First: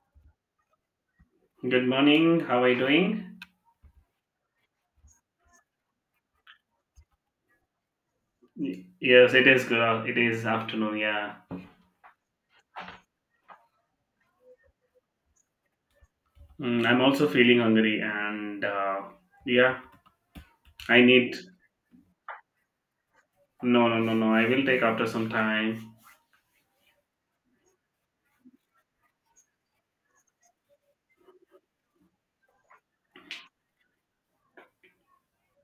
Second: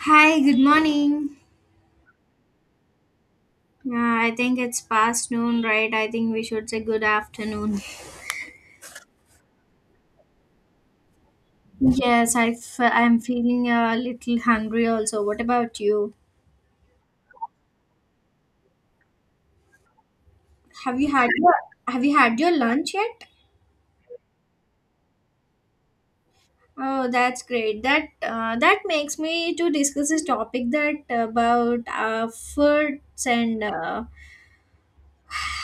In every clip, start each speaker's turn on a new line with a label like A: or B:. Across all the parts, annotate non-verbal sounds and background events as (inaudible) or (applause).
A: Hi, good morning.
B: Good morning. How are you doing?
A: I think it's past noon, right? I think we should say good afternoon.
B: Yes, it is good. It is afternoon. Yeah.
A: Yes, I'm feeling a little hungry also. What about you?
B: I'm also feeling hungry, and yeah,
A: Have
B: I
A: you had
B: need.
A: your Have you had your lunch yet?
B: No, no, no, no, I will take after some time.
A: Oh, that's great. That makes me to discuss this topic that about foods and uh,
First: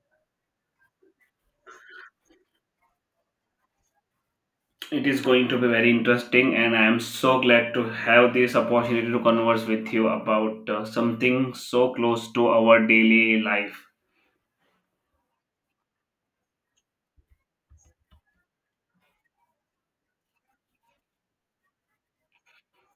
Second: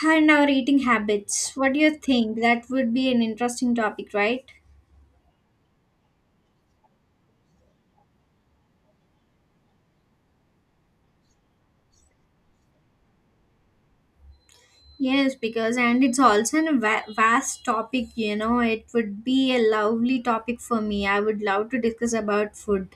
A: and our eating habits. What do you think? That would be an interesting topic, right?
B: It is going to be very interesting, and I am so glad to have this opportunity to converse with you about something so close to our daily life.
A: Yes, because and it's also a vast topic, you know. It would be a lovely topic for me. I would love to discuss about food.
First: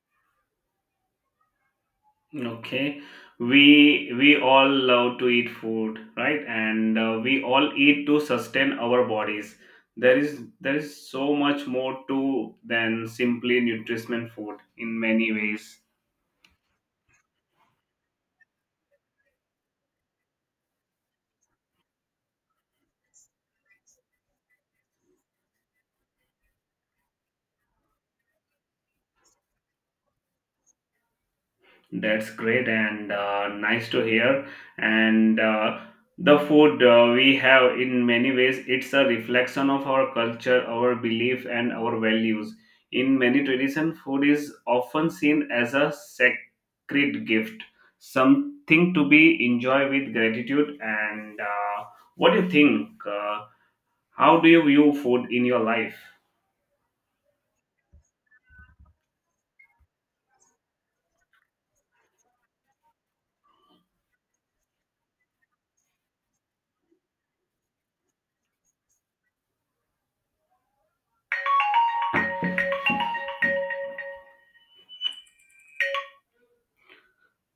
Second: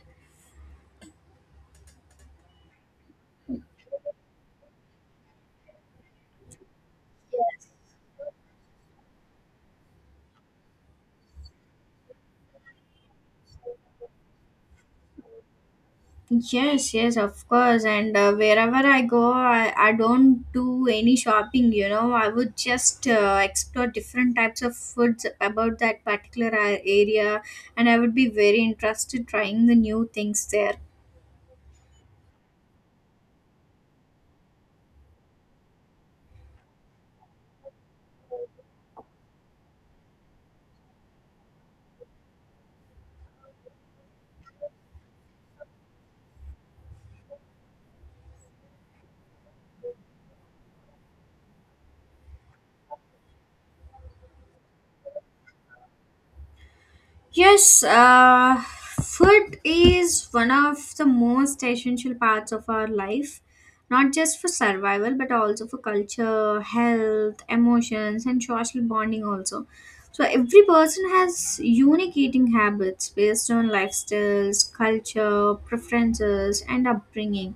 B: Okay, we all love to eat food, right? And we all eat to sustain our bodies. There is so much more to than simply nutrition and food in many ways.
A: Yes, yes, of course. And wherever I go, I don't do any shopping, you know. I would just explore different types of foods about that particular area, and I would be very interested trying the new things there.
B: That's great and nice to hear. And The food we have, in many ways, it's a reflection of our culture, our belief, and our values. In many traditions, food is often seen as a sacred gift, something to be enjoyed with gratitude. And what do you think? How do you view food in your life?
A: Yes, food is one of the most essential parts of our life, not just for survival, but also for culture, health, emotions, and social bonding, also. So, every person has unique eating habits based on lifestyles, culture, preferences, and upbringing.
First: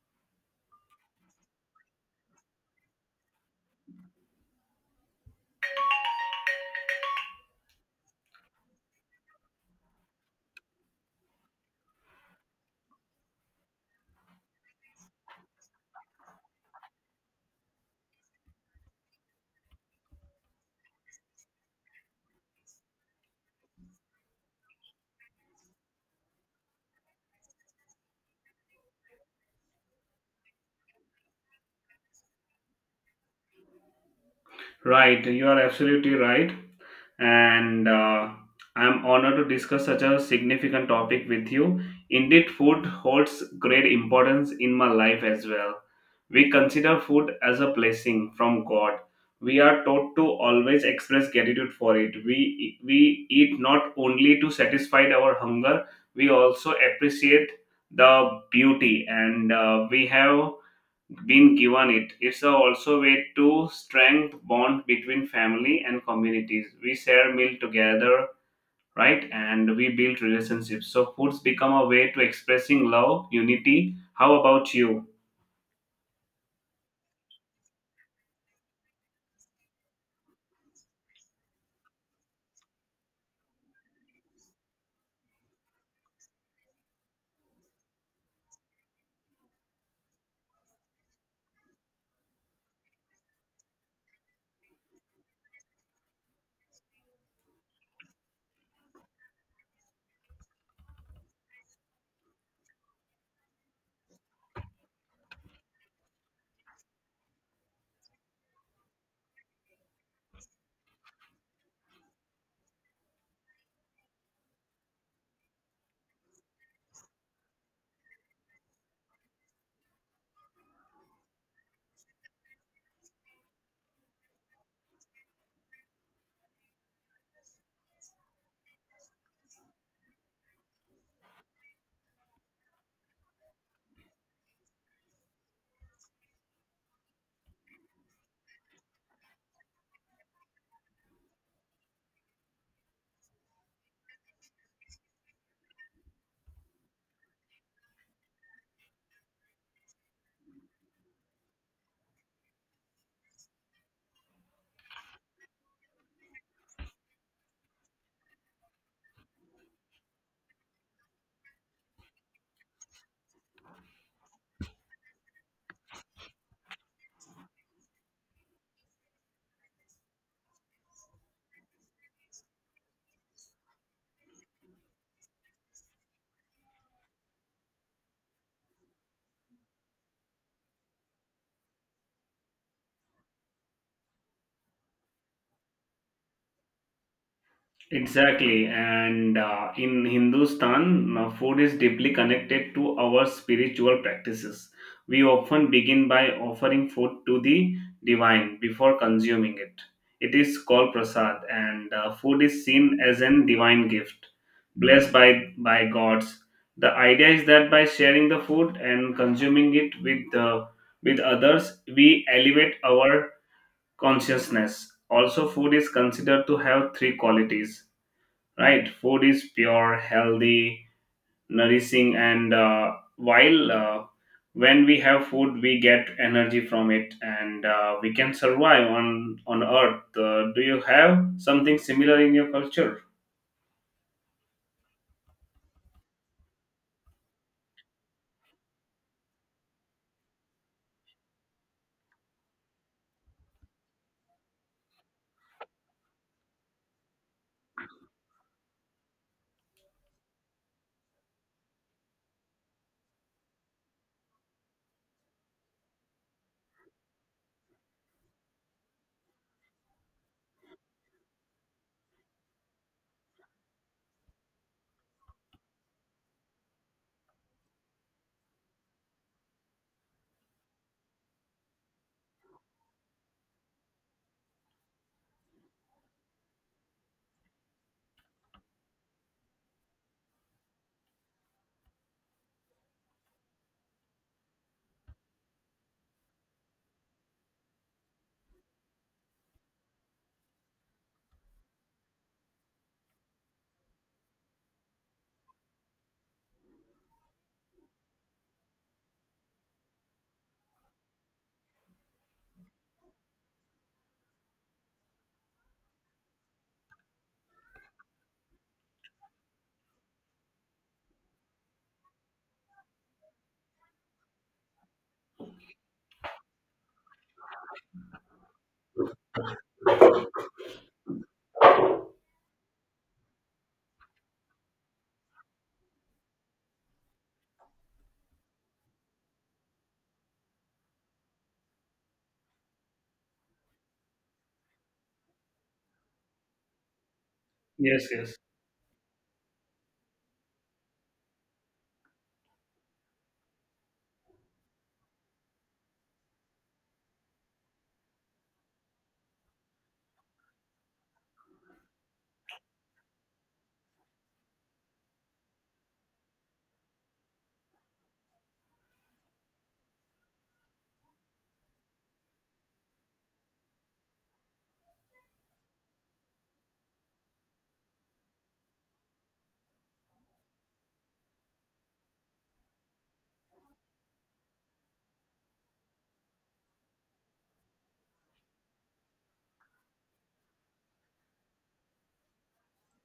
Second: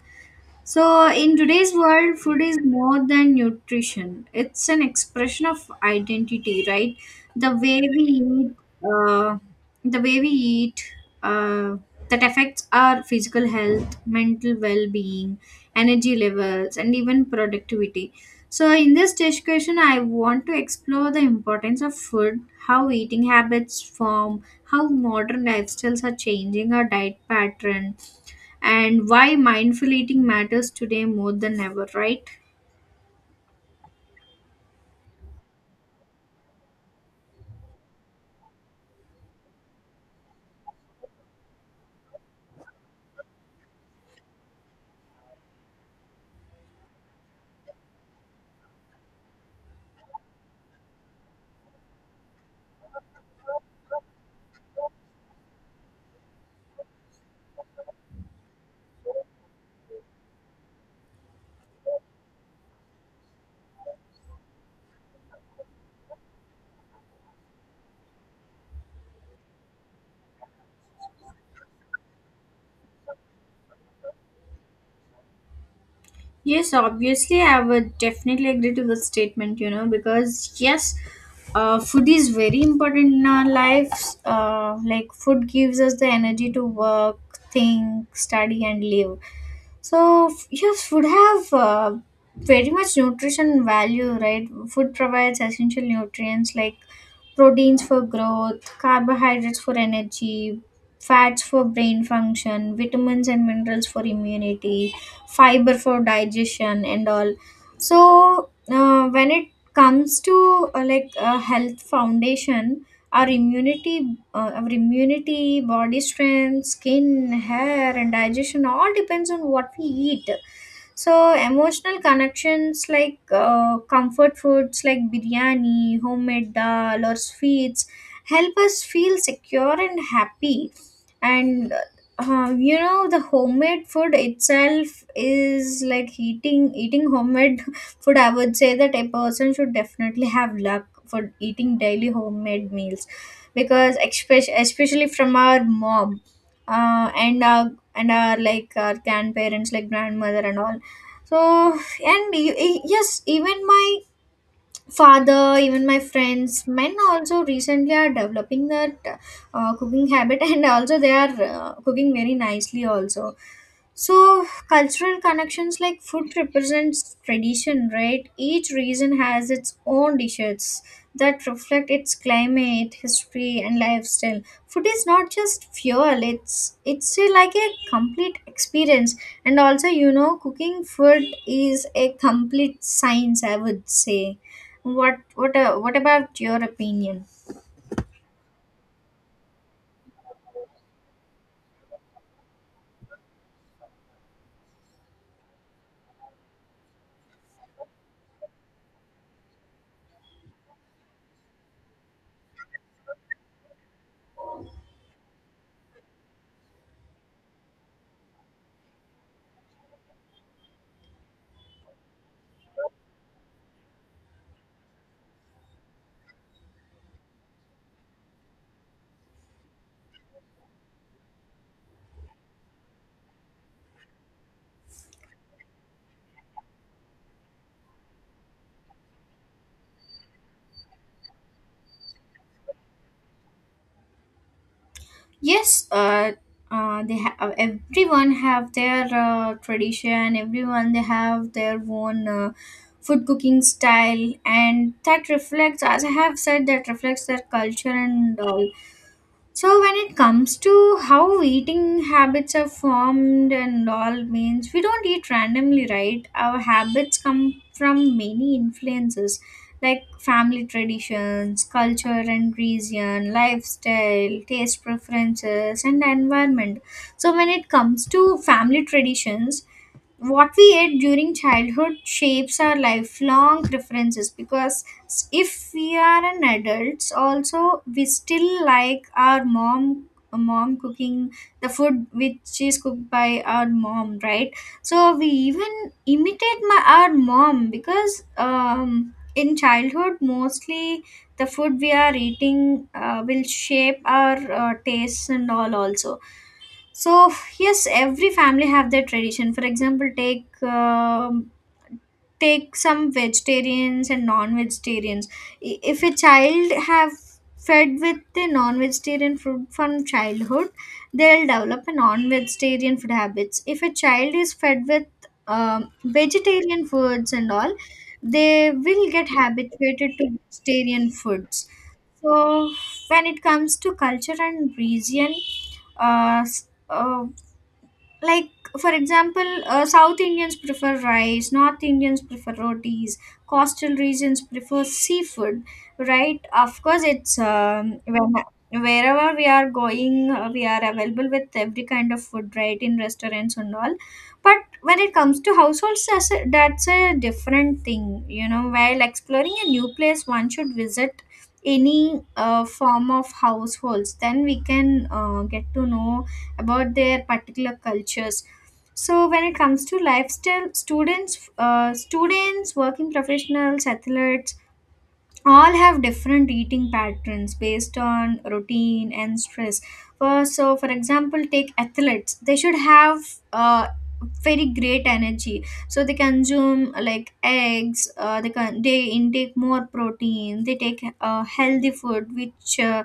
A: So, in today's world, food is more than nutrition. It's an expression of identity, right? The way we eat, uh, the way we eat, uh, that affects our physical health, mental well-being, energy levels, and even productivity. So, in this discussion, I want to explore the importance of food, how eating habits form, how modern lifestyles are changing our diet pattern and why mindful eating matters today more than ever, right?
B: Right, you are absolutely right. and I'm honored to discuss such a significant topic with you. Indeed, food holds great importance in my life as well. We consider food as a blessing from God. We are taught to always express gratitude for it. We eat not only to satisfy our hunger, we also appreciate the beauty, and we have been given it. It's a also way to strengthen bond between family and communities. We share meal together, right? And we build relationships. So foods become a way to expressing love, unity. How about you?
A: Yes, obviously, I would definitely agree to this statement, you know, because yes, food is very important in our lives. Like, food gives us the energy to work, think, study, and live. Yes, food have very much nutrition value, right? Food provides essential nutrients like proteins for growth, carbohydrates for energy, fats for brain function, vitamins and minerals for immunity, fiber for digestion, and all. So when it comes to like a health foundation our immunity our immunity, body strength, skin, hair, and digestion all depends on what we eat. So emotional connections like comfort foods like biryani, homemade dal or sweets help us feel secure and happy. And you know the homemade food itself is like eating homemade (laughs) food. I would say that a person should definitely have luck for eating daily homemade meals, because especially from our mom, and our like our grandparents like grandmother and all. So, and yes, even my father, even my friends, men also recently are developing that cooking habit, (laughs) and also they are cooking very nicely also. So, cultural connections like food represents tradition, right? Each region has its own dishes that reflect its climate, history, and lifestyle. Food is not just fuel; like a complete experience. And also, you know, cooking food is a complete science, I would say. What about your opinion?
B: Exactly, and in Hindustan, food is deeply connected to our spiritual practices. We often begin by offering food to the divine before consuming it. It is called prasad, and food is seen as a divine gift, blessed by gods. The idea is that by sharing the food and consuming it with others, we elevate our consciousness. Also, food is considered to have three qualities, right? Food is pure, healthy, nourishing, and while when we have food we get energy from it, and we can survive on earth. Do you have something similar in your culture?
A: Yes, they have, everyone have their tradition. Everyone they have their own food cooking style, and that reflects, as I have said, that reflects their culture and all. So when it comes to how eating habits are formed and all means we don't eat randomly, right? Our habits come from many influences like family traditions, culture and region, lifestyle, taste preferences and environment. So when it comes to family traditions, what we ate during childhood shapes our lifelong preferences, because if we are an adults also, we still like our mom cooking, the food which is cooked by our mom, right? So we even imitate my our mom, because in childhood mostly the food we are eating will shape our tastes and all also. So yes, every family have their tradition. For example, take take some vegetarians and non-vegetarians. If a child have fed with the non-vegetarian food from childhood, they'll develop a non-vegetarian food habits. If a child is fed with vegetarian foods and all, they will get habituated to vegetarian foods. So when it comes to culture and region, uh, s- uh, like for example, south Indians prefer rice, north Indians prefer rotis, coastal regions prefer seafood, right? Of course it's
B: Yes,
A: when
B: yes,
A: wherever we are going, we are available with every kind of food, right, in restaurants and all. But when it comes to households, that's a different thing, you know. While exploring a new place, one should visit any form of households, then we can get to know about their particular cultures. So when it comes to lifestyle, students, working professionals, athletes all have different eating patterns based on routine and stress. For example, take athletes, they should have uh, very great energy, so they consume like eggs. They intake more protein, they take healthy food which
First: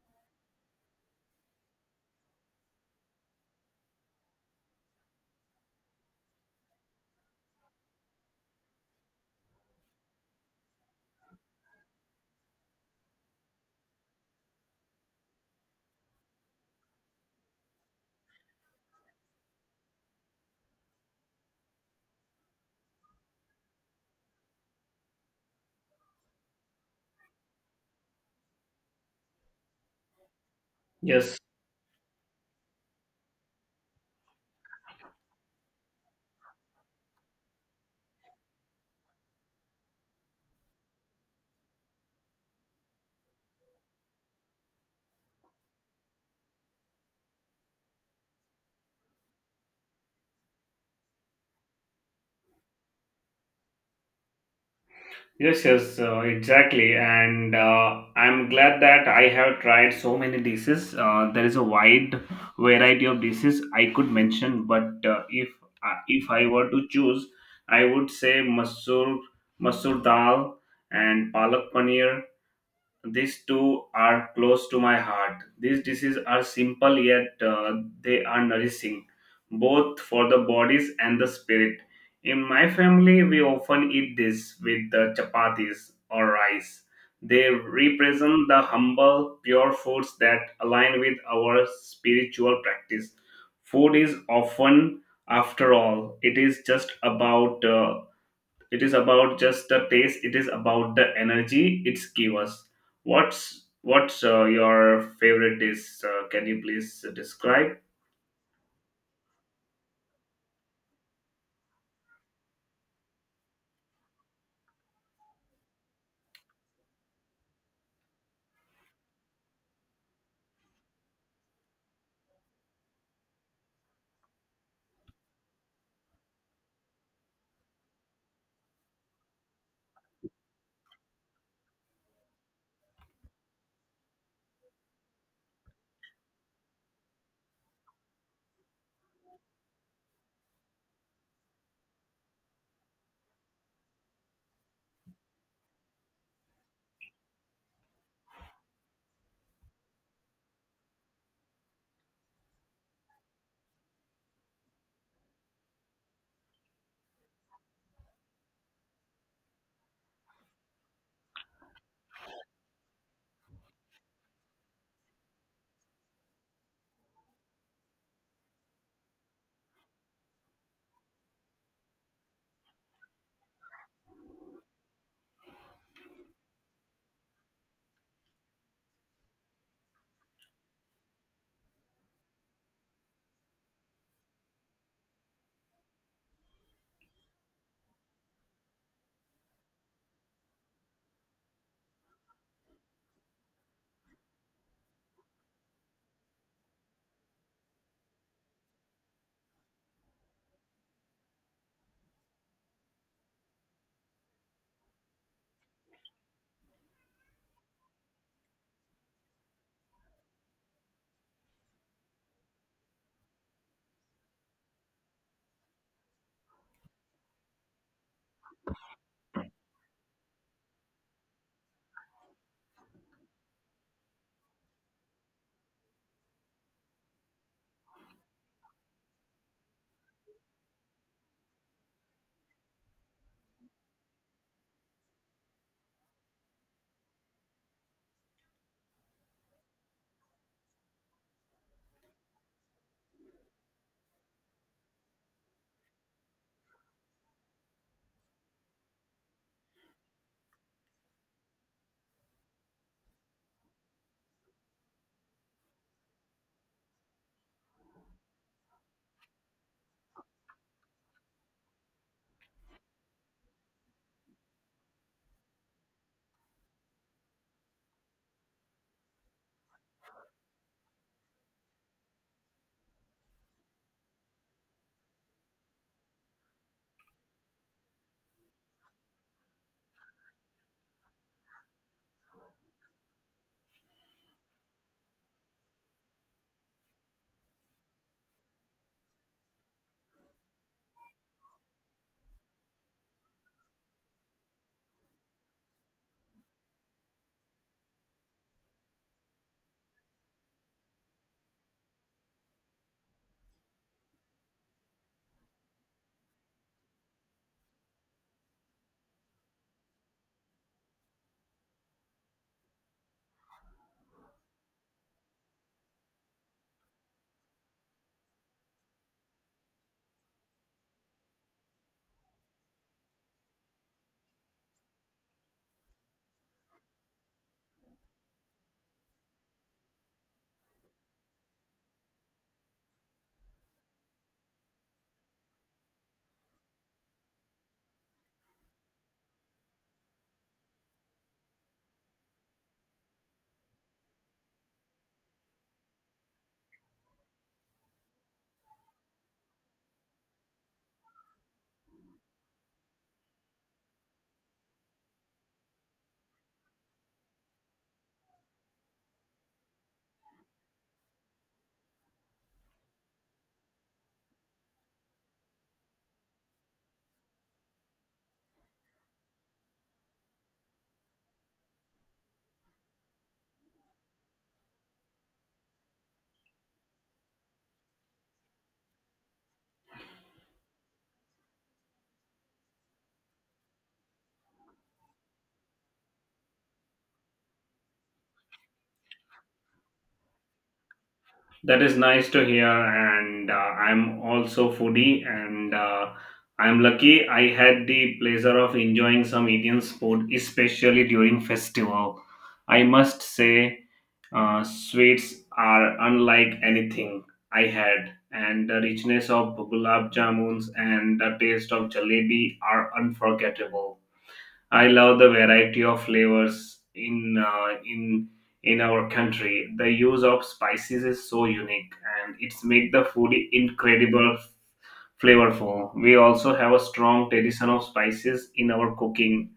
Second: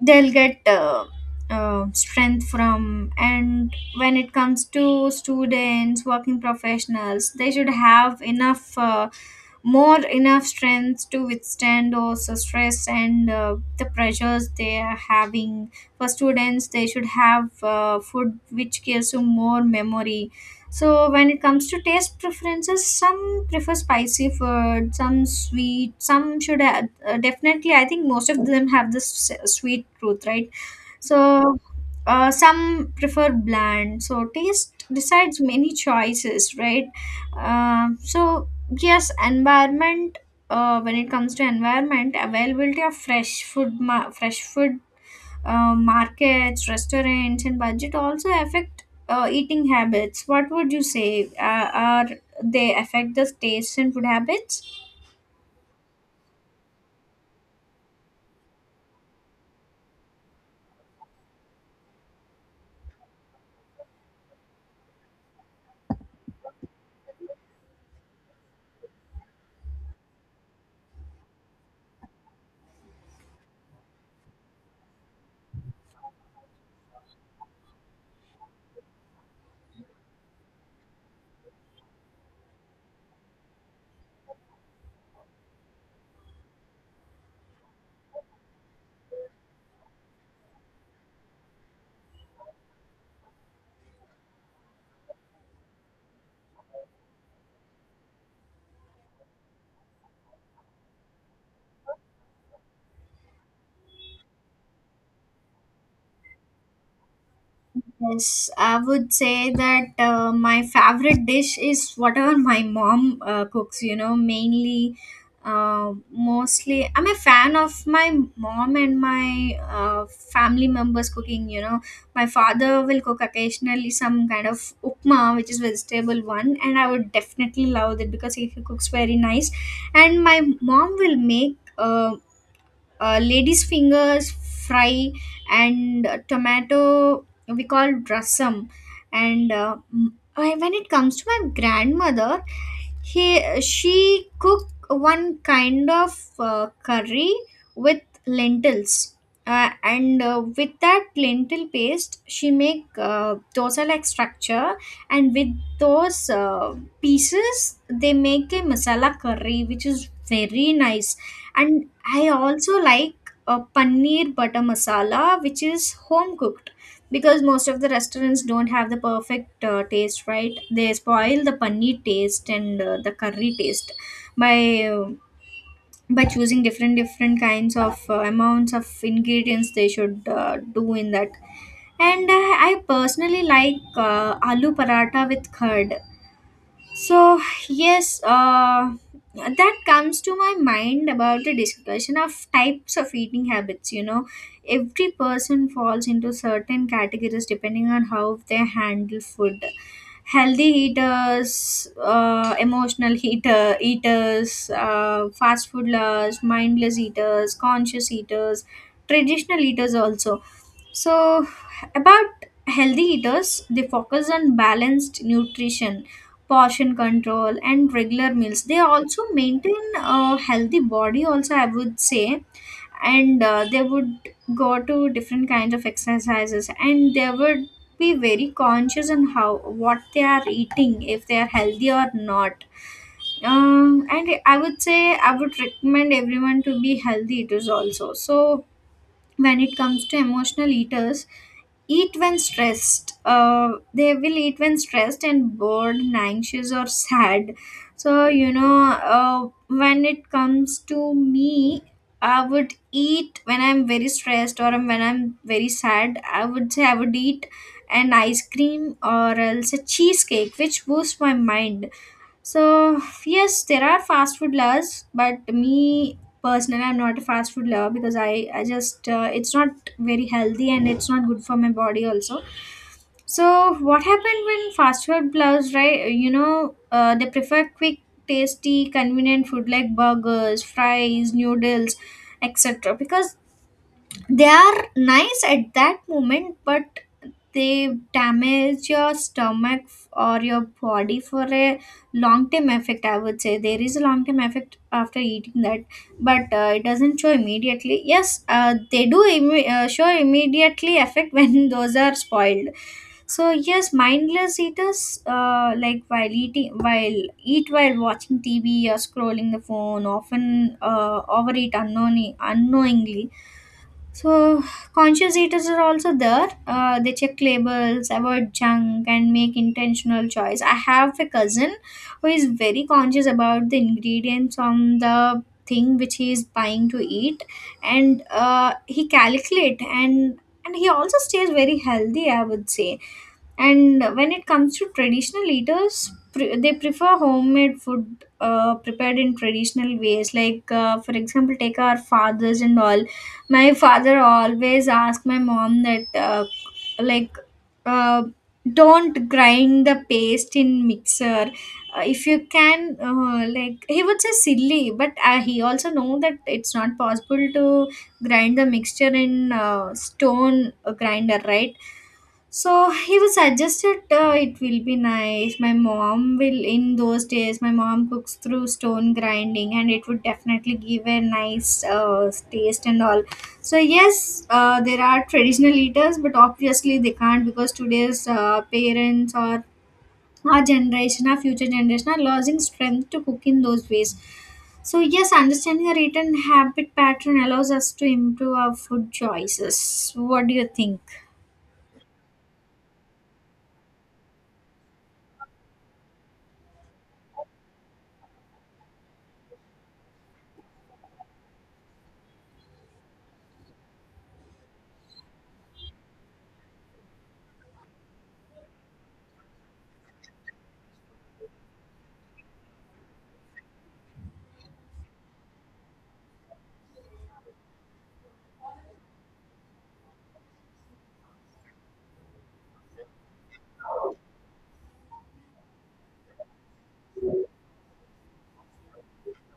A: they'll get strength from. And when it comes to students, working professionals, they should have enough more enough strength to withstand also stress and the pressures they are having. For students, they should have food which gives you more memory. So when it comes to taste preferences, some prefer spicy food, some sweet, some should definitely, I think most of them have this sweet truth, right?
B: yes.
A: So some prefer bland. So taste decides many choices, right? Uh, so yes, environment. When it comes to environment, availability of fresh food, fresh food markets, restaurants, and budget also affect eating habits. What would you say? Are they affect the taste and food habits?
B: Yes, yes, exactly. And I'm glad that I have tried so many dishes. There is a wide variety of dishes I could mention, but if I were to choose, I would say masoor dal and palak paneer, these two are close to my heart. These dishes are simple yet they are nourishing, both for the bodies and the spirit. In my family, we often eat this with the chapatis or rice. They represent the humble, pure foods that align with our spiritual practice. Food is often, After all, it is about just the taste, it is about the energy it's give us. What's your favorite dish? Can you please describe?
A: Yes, I would say that my favorite dish is whatever my mom cooks, you know, mainly, mostly. I'm a fan of my mom and my family members cooking, you know. My father will cook occasionally some kind of upma, which is vegetable one, and I would definitely love it because he cooks very nice. And my mom will make ladies fingers fry and tomato we call rasam. And when it comes to my grandmother, he she cook one kind of curry with lentils, and with that lentil paste she make dosa like structure, and with those pieces they make a masala curry which is very nice. And I also like a paneer butter masala which is home cooked, because most of the restaurants don't have the perfect taste, right? They spoil the paneer taste and the curry taste by uh, by choosing different kinds of amounts of ingredients they should do in that. And I personally like aloo paratha with curd. So, yes, that comes to my mind about the discussion of types of eating habits. You know, every person falls into certain categories depending on how they handle food. Healthy eaters, emotional (laughs) eater, eaters, fast food lovers, mindless eaters, conscious eaters, traditional eaters also. So, about healthy eaters, they focus on balanced nutrition, portion control, and regular meals. They also maintain a healthy body, also, I would say, and they would go to different kinds of exercises, and they would be very conscious on how what they are eating, if they are healthy or not. And I would say I would recommend everyone to be healthy eaters also. So when it comes to emotional eaters, eat when stressed, they will eat when stressed and bored and anxious or sad. So you know, when it comes to me, I would eat when I'm very stressed, or when I'm very sad I would say I would eat an ice cream or else a cheesecake which boosts my mind. So yes, there are fast food lovers, but me personally, I'm not a fast food lover, because I just it's not very healthy and it's not good for my body also. So what happened when fast food lovers, right? You know, they prefer quick, tasty, convenient food like burgers, fries, noodles, etc. Because they are nice at that moment, but they damage your stomach or your body for a long term effect. I would say there is a long term effect after eating that, but it doesn't show immediately. Yes, they do show immediately effect (laughs) when those are spoiled. So yes, mindless eaters, like while eating while eat while watching TV or scrolling the phone, often overeat unknowingly. So, conscious eaters are also there. They check labels, avoid junk, and make intentional choice. I have a cousin who is very conscious about the ingredients on the thing which he is buying to eat, and he calculate, and he also stays very healthy. I would say. And when it comes to traditional eaters, they prefer homemade food prepared in traditional ways. Like, for example, take our fathers and all. My father always asked my mom that, like, uh, don't grind the paste in mixer. If you can, he would say silly, but he also know that it's not possible to grind the mixture in stone grinder, right? So he was suggested it will be nice. My mom will, in those days, my mom cooks through stone grinding and it would definitely give a nice taste and all. So, yes, there are traditional eaters, but obviously they can't because today's parents or our generation, our future generation are losing strength to cook in those ways. So, yes, understanding our eating habit pattern allows us to improve our food choices. What do you think?
B: That is nice to hear, and I'm also foodie, and I'm lucky I had the pleasure of enjoying some Indian food, especially during festival. I must say sweets are unlike anything I had, and the richness of gulab jamuns and the taste of jalebi are unforgettable. I love the variety of flavors in in our country. The use of spices is so unique, and it's make the food incredible flavorful. We also have a strong tradition of spices in our cooking.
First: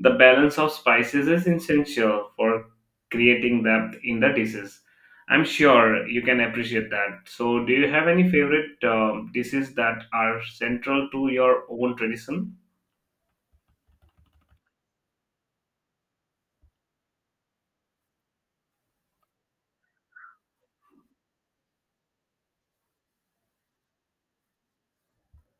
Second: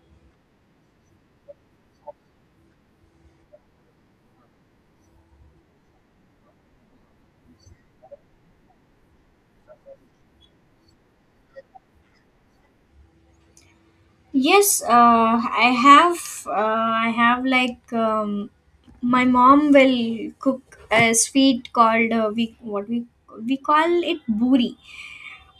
B: The balance of spices is essential for creating depth in the dishes. I'm sure you can appreciate that. So, do you have any favorite dishes that are central to your own tradition?
A: Yes, I have. I have like my mom will cook a sweet called we what we call it buri.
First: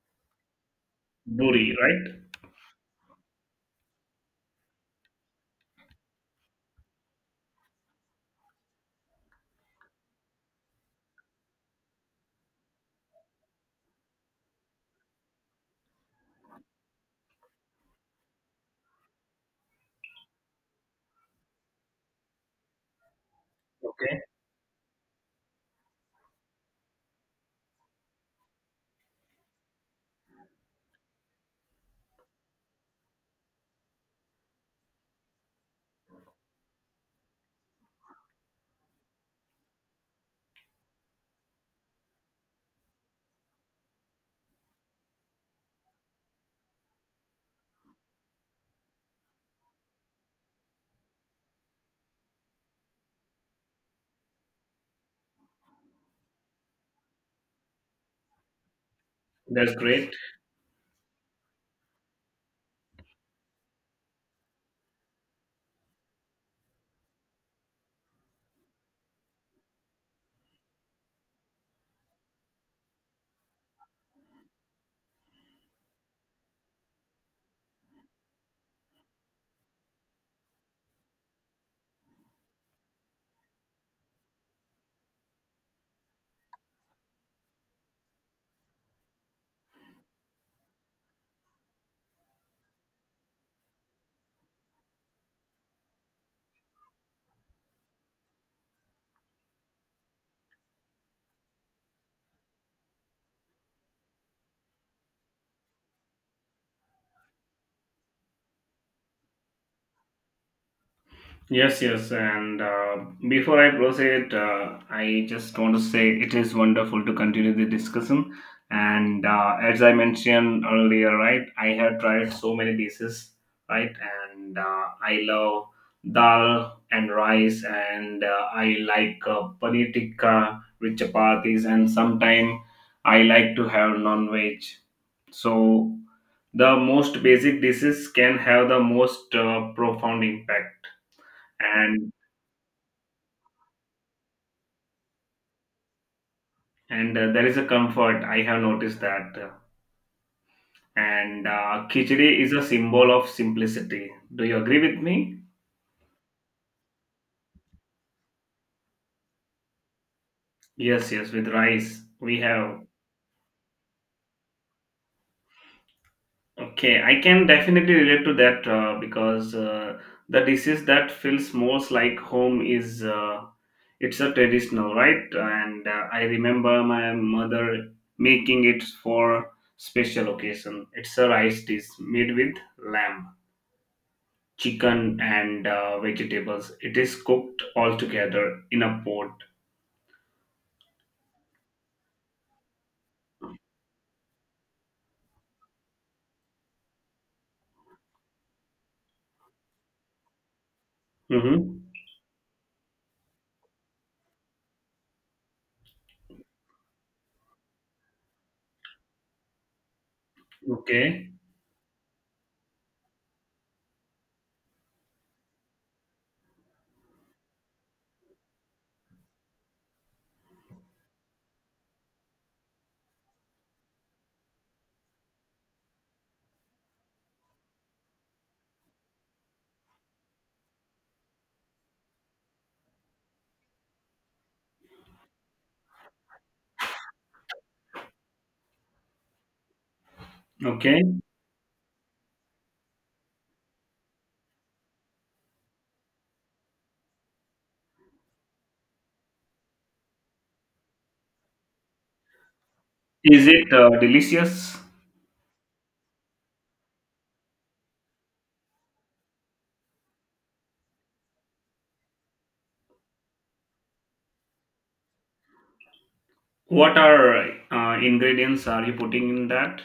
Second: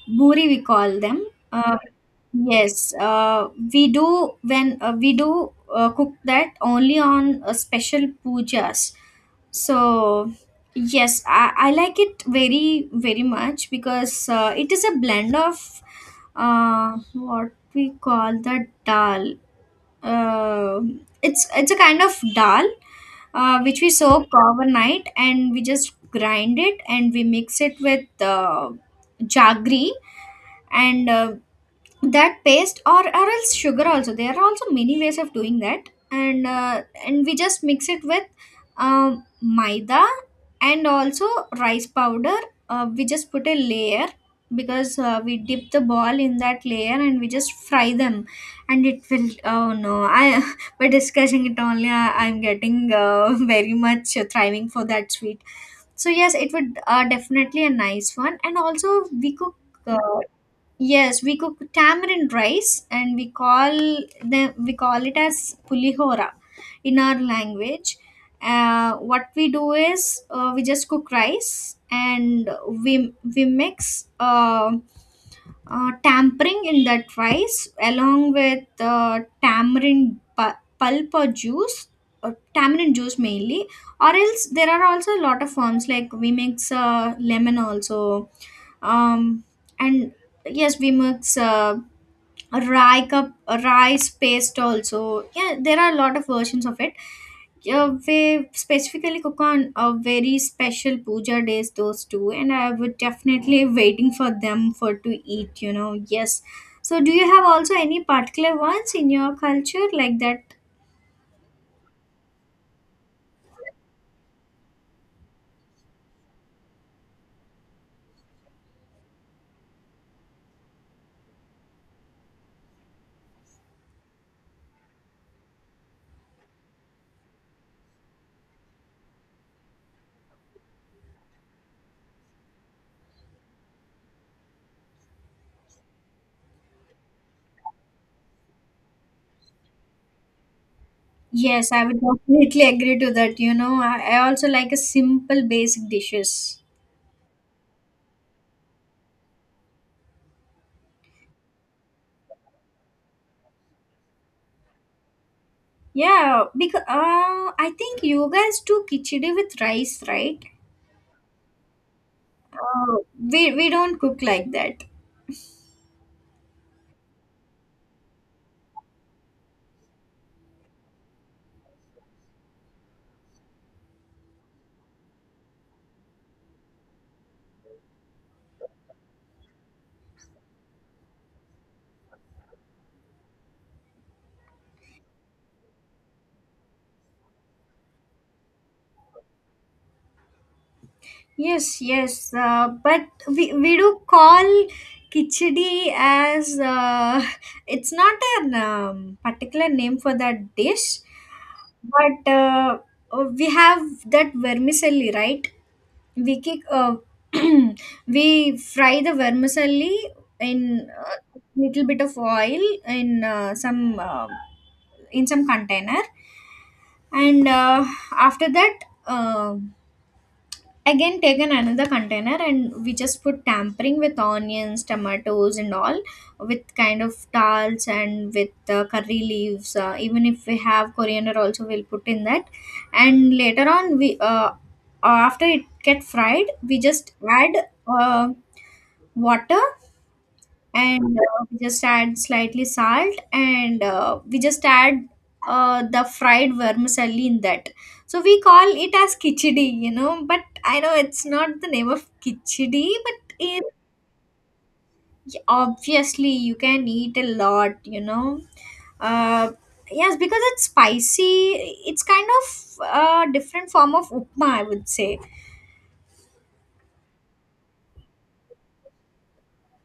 A: Buri we call them.
B: Buri, right?
A: Yes, we do when we do cook that only on special pujas. So yes, I like it very very much because it is a blend of what we call the dal, uh, it's a kind of dal which we
B: Okay,
A: soak overnight, and we just grind it and we mix it with jaggery, and that paste, or else sugar. Also there are also many ways of doing that, and and we just mix it with maida and also rice powder. We just put a layer because we dip the ball in that layer, and we just fry them, and it will oh no I (laughs) by discussing it only I'm getting (laughs) very much thriving for that sweet. So yes, it would definitely a nice one. And also we cook,
B: that's
A: uh,
B: great.
A: yes, we cook tamarind rice, and we call it as pulihora in our language. What we do is we just cook rice, and we mix tampering in that rice along with tamarind pulp or juice, or tamarind juice mainly. Or else there are also a lot of forms, like we mix lemon also, um and yes, we mix rye cup rice paste also. Yeah, there are a lot of versions of it. We specifically cook on a very special puja days those two, and I would definitely (laughs) waiting for them for to eat, you know. Yes, so do you have also any particular ones in your culture like that?
B: Yes, yes, and before I proceed, I just want to say it is wonderful to continue the discussion. And as I mentioned earlier, right, I have tried so many dishes, right, and I love dal and rice, and I like paneer tikka with chapatis, and sometimes I like to have non-veg. So the most basic dishes can have the most profound impact.
A: Yes, I would (laughs)
B: and
A: definitely agree to that, you know. I also like a simple basic dishes.
B: and uh, there is a comfort, I have noticed that. And khichdi is a symbol of simplicity. Do you agree with me?
A: Yeah, because I think you guys do khichdi with rice, right?
B: Yes, yes, with rice we have.
A: Uh, we don't cook like that.
B: Okay, I can definitely relate to that, because the disease that feels most like home is it's a traditional, right? And I remember my mother making it for special occasion. It's a rice dish made with lamb, chicken, and vegetables. It is cooked all together in a pot.
A: Yes, yes, but we do call khichdi as (laughs) it's not an particular name for that dish,
B: Mm-hmm.
A: but we have that vermicelli, right? We kick, (clears throat) we fry the vermicelli in
B: Okay.
A: a little bit of oil in some container, and after that uh, again taken another container, and we just put tampering with onions, tomatoes, and all, with kind of dals, and with curry leaves. Even if we have coriander also, we'll put in that. And later on, we after it get fried, we just add uh, water. And
B: Okay.
A: we just add slightly salt, and we just add the fried vermicelli in that. So we call it as kichidi, you know, but I know it's not the name of kichidi but
B: Is
A: it.
B: it delicious?
A: Obviously you can eat a lot, you know. uh, yes, because it's spicy, it's kind of a different form of upma, I would say.
B: What are ingredients are you putting in that?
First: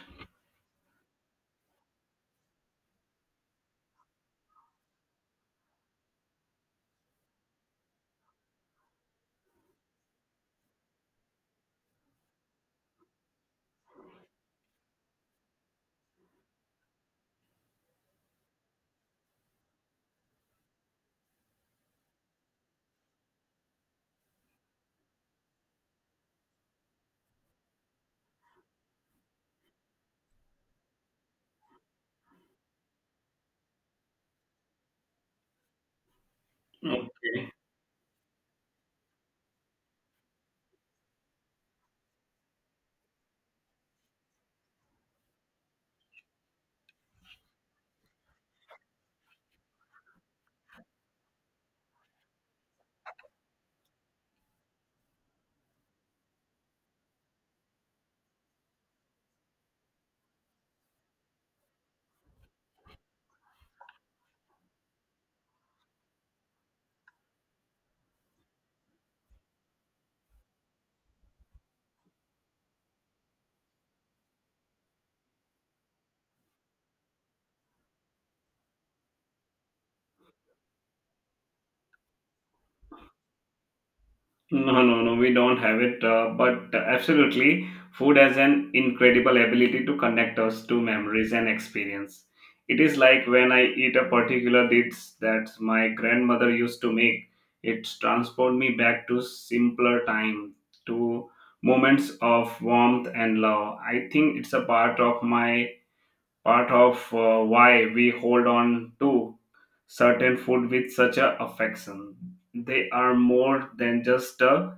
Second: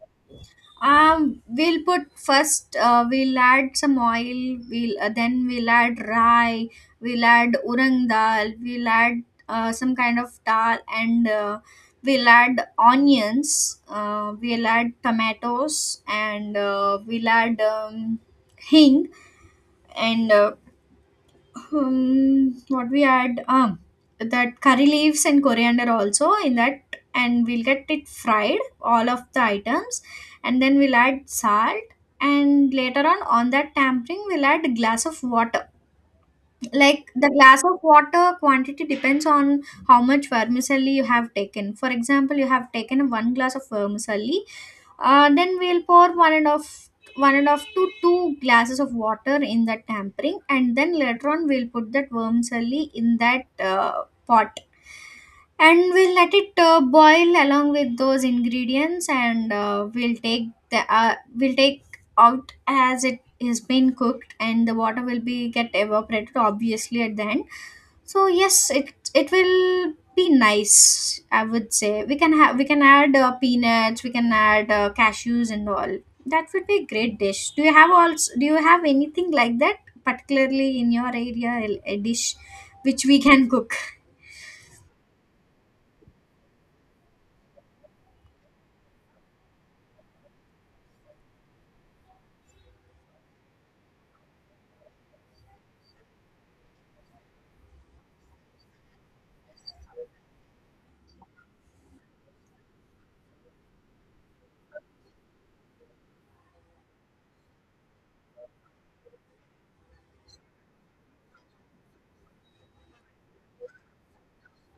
A: We'll put first. We'll add some oil. We'll Then we'll add rye. We'll add urang dal. We'll add some kind of dal, and we'll add onions. We'll add tomatoes, and we'll add hing, and what we add that curry leaves and coriander also in that, and we'll get it fried all of the items. And then we'll add salt, and later on that tampering we'll add a glass of water. Like the
B: Okay.
A: glass of water quantity depends on how much vermicelli you have taken. For example, you have taken one glass of vermicelli, then we'll pour one and of to two glasses of water in that tampering, and then later on we'll put that vermicelli in that pot, and we'll let it boil along with those ingredients. And we'll take out as it has been cooked, and the water will be get evaporated obviously at the end. So yes, it will be nice, I would say. We can have, we can add peanuts, we can add cashews and all. That would be a great dish. Do you have also, do you have anything like that particularly in your area, a dish which we can cook?
B: No, no, no, we don't have it. But absolutely, food has an incredible ability to connect us to memories and experience. It is like when I eat a particular dish that my grandmother used to make, it transports me back to simpler time, to moments of warmth and love. I think it's a part of my part of why we hold on to certain food with such a affection. They are more than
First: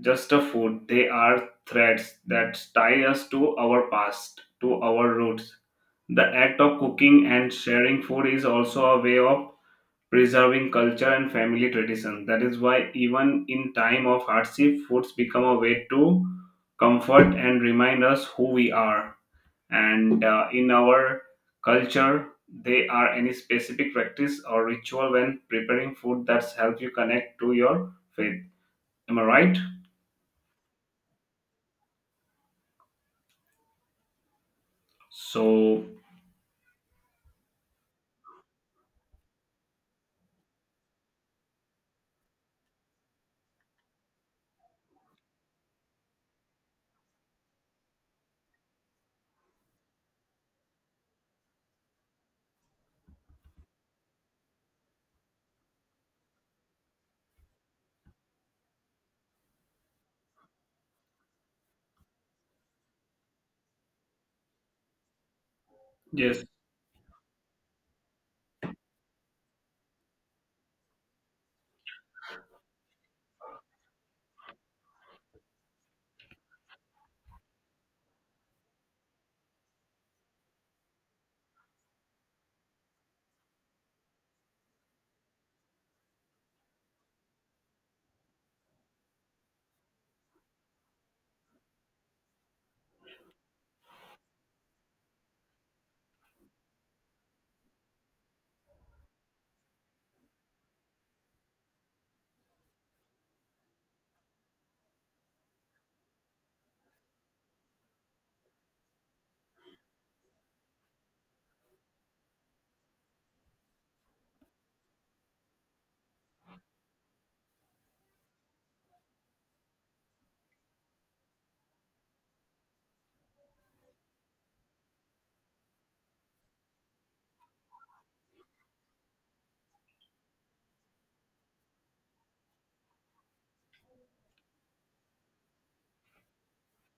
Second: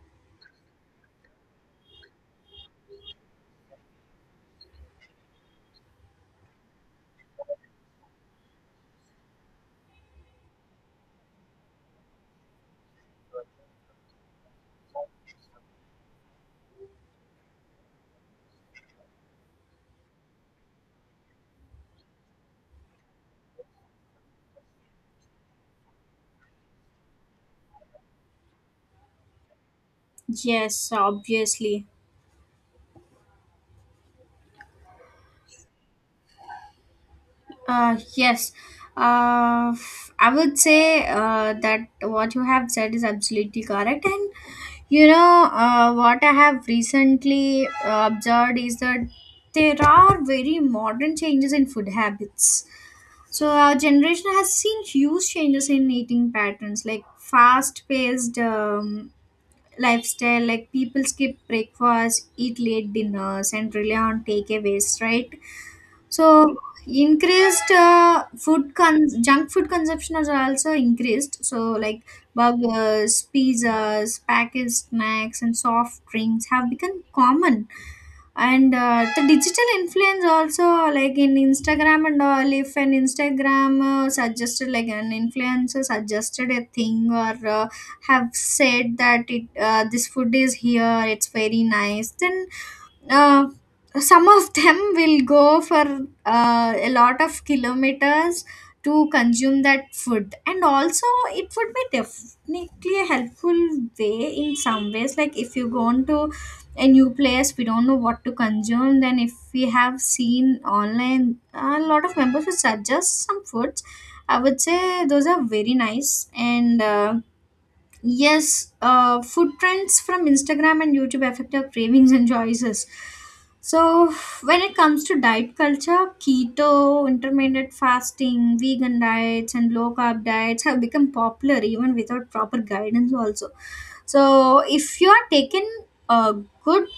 B: just a food. They are threads that tie us to our past, to our roots. The act of cooking and sharing food is also a way of preserving culture and family tradition. That is why, even in time of hardship, foods become a way to comfort and remind us who we are. And in our culture, they are any specific practice or ritual when preparing food that's help you connect to your faith. Am I right?
A: Yes, obviously.
B: So
A: Yes. Uh, I would say that what you have said is absolutely correct. And you know, what I have recently observed is that there are very modern changes in food habits. So our generation has seen huge changes in eating patterns, like fast-paced lifestyle, like people skip breakfast, eat late dinners, and rely on takeaways, right?
B: yes,
A: So increased junk food consumption has also increased. So like burgers, pizzas, packaged snacks, and soft drinks have become common. And the digital influence also, like in Instagram and all. If an Instagram suggested, like an influencer suggested a thing, or have said that it this food is here, it's very nice, then uh, some of them (laughs) will go for a lot of kilometers to consume that food. And also it would be definitely a helpful way in some ways. Like, if you go into a new place, we don't know what to consume, then if we have seen online a lot of members who suggest some foods, I would say those are very nice. And yes, food trends from Instagram and YouTube affect our cravings and choices. So, when it comes to diet culture, keto, intermittent fasting, vegan diets, and low carb diets have become popular even without proper guidance, also. So, if you are taking a good,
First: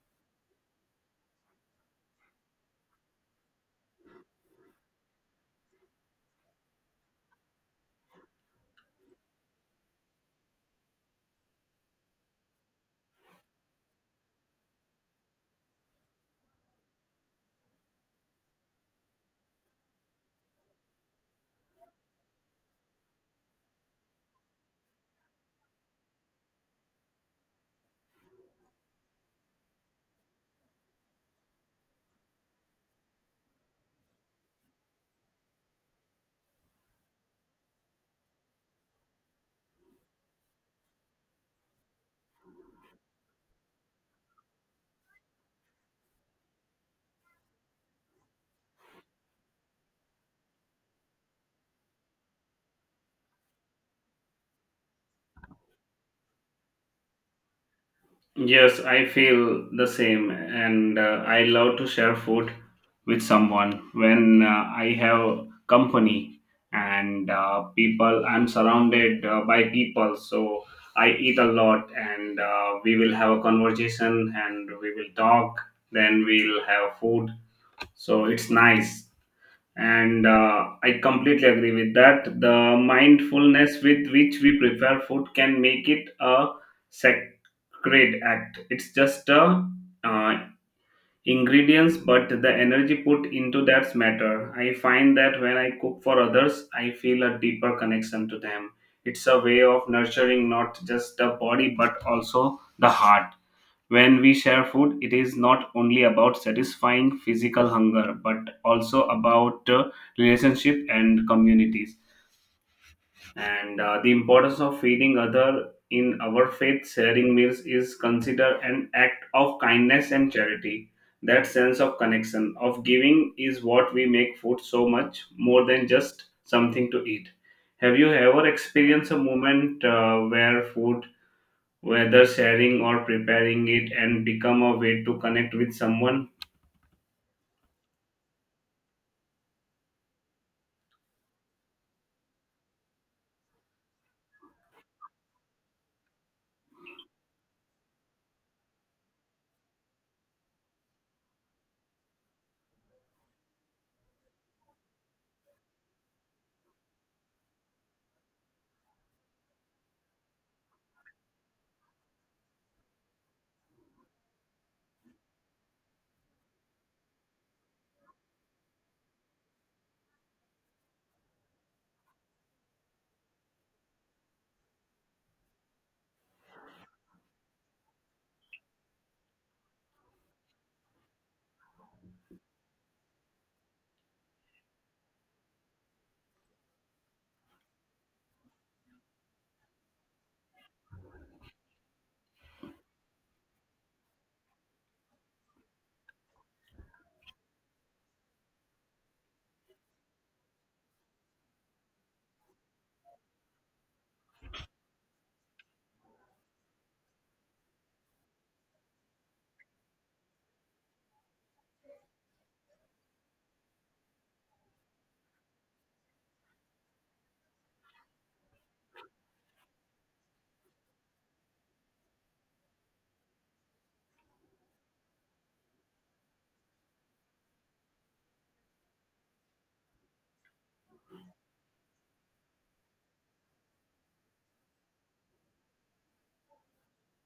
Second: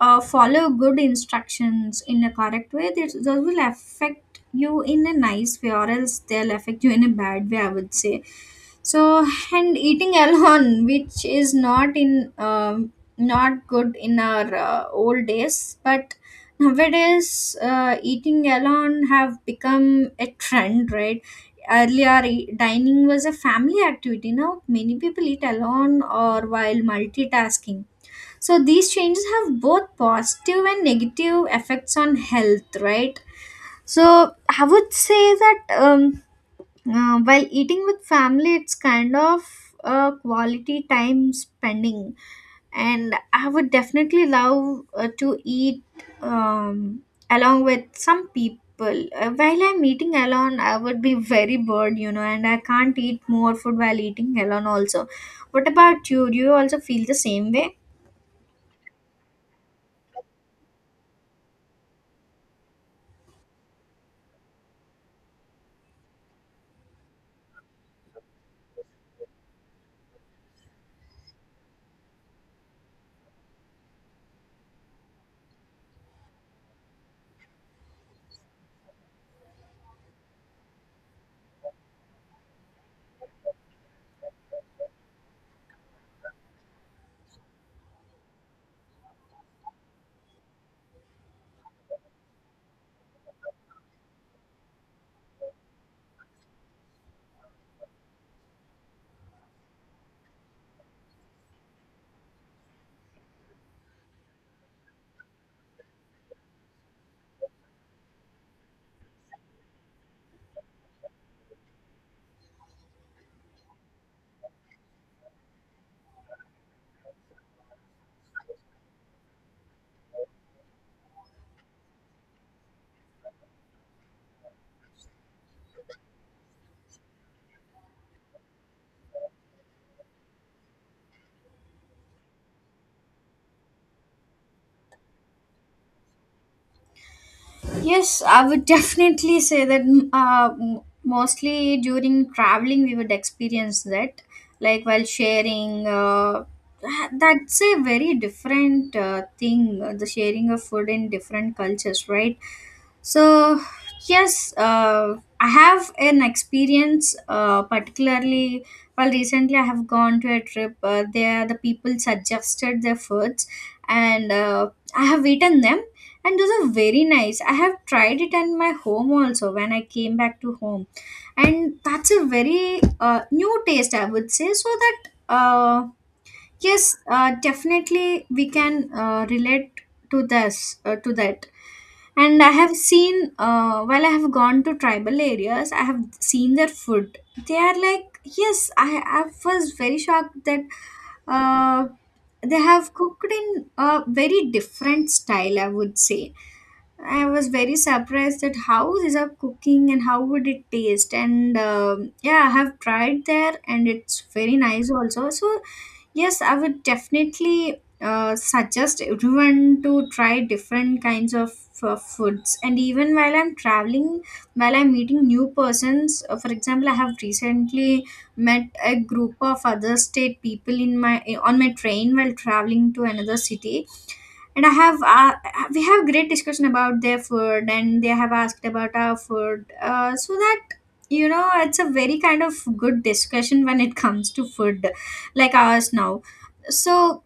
A: follow good instructions in a correct way, this, those will affect you in a nice way, or else they'll affect you in a bad way, I would say. So, and eating alone, which is not in not good in our old days, but nowadays eating alone have become a trend, right? Earlier, dining was a family activity. Now many people eat alone or while multitasking. So these changes have both positive and negative effects on health, right? So I would say that, while eating with family, it's kind of a quality time spending, and I would definitely love to eat um, along with some people. While I'm eating alone, I would be very bored, you know, and I can't eat more food while eating alone, also. What about you? Do you also feel the same way?
B: yes, I feel the same, and I love to share food with someone when I have company and people. I'm surrounded by people, so I eat a lot, and we will have a conversation, and we will talk. Then we'll have food, so it's nice. And I completely agree with that. The mindfulness with which we prepare food can make it a sacred act. It's just a uh, ingredients, but the energy put into that matter. I find that when I cook for others I feel a deeper connection to them. It's a way of nurturing not just the body but also the heart. When we share food, it is not only about satisfying physical hunger, but also about relationship and communities. And the importance of feeding other in our faith sharing meals is considered an act of kindness and charity. That sense of connection, of giving, is what we make food so much more than just something to eat. Have you ever experienced a moment where food, whether sharing or preparing it, and become a way to connect with someone?
A: Yes, I would definitely say that mm, mostly during traveling, we would experience that, like while sharing. That's a very different thing, the sharing of food in different cultures, right? So, yes, I have an experience, particularly, well, recently I have gone to a trip. There, the people suggested their foods, and I have eaten them, and those are very nice. I have tried it in my home also when I came back to home, and that's a very new taste, I would say. So that, uh, yes, definitely we can relate to that. And I have seen while I have gone to tribal areas, I have seen their food. They are like yes, I was very shocked that uh, they have cooked in a very different style, I would say. I was very surprised at how these are cooking and how would it taste. And yeah, I have tried there, and it's very nice also. So yes, I would definitely suggest everyone to try different kinds of foods. And even while I'm traveling, while I'm meeting new persons, for example, I have recently met a group of other state people in my on my train while traveling to another city, and I have we have great discussion about their food, and they have asked about our food. So that, you know, it's a very kind of good discussion when it comes to food like ours now. So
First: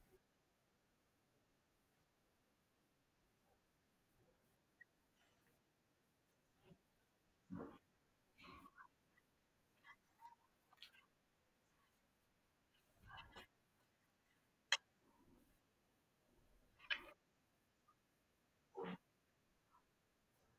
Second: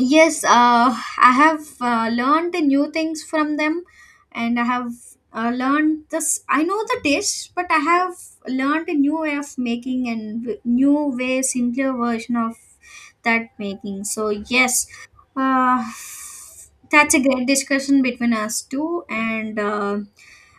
A: yes, I have learned the new things from them, and I have learned this. I know the dish, but I have learned a new way of making, and new way, simpler version of that making. So yes, uh, that's a great discussion between us two, and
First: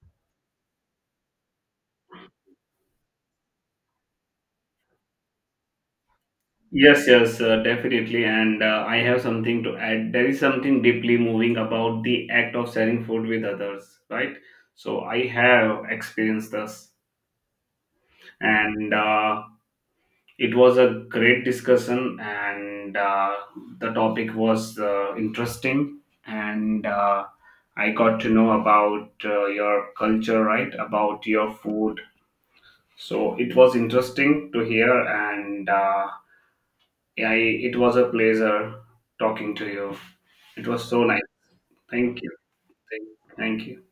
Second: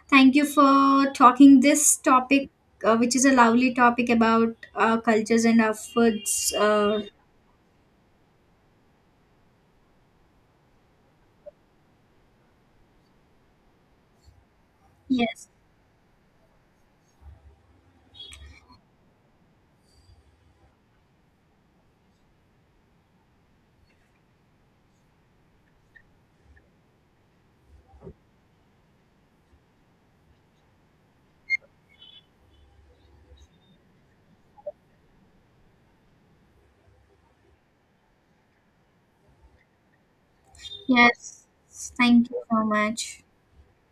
A: thank you for talking this topic, which is a lovely topic about our cultures and our foods.
B: Yes, yes, definitely, and I have something to add. There is something deeply moving about the act of sharing food with others, right? So I
A: Yes.
B: have experienced this. And it was a great discussion, and the topic was interesting, and I got to know about your culture, right, about your food. So it was interesting to hear, and yeah, I, it was a pleasure talking to you. It was so nice.
A: Yes.
B: Thank
A: Thank
B: you.
A: you so much.
B: Thank, thank you.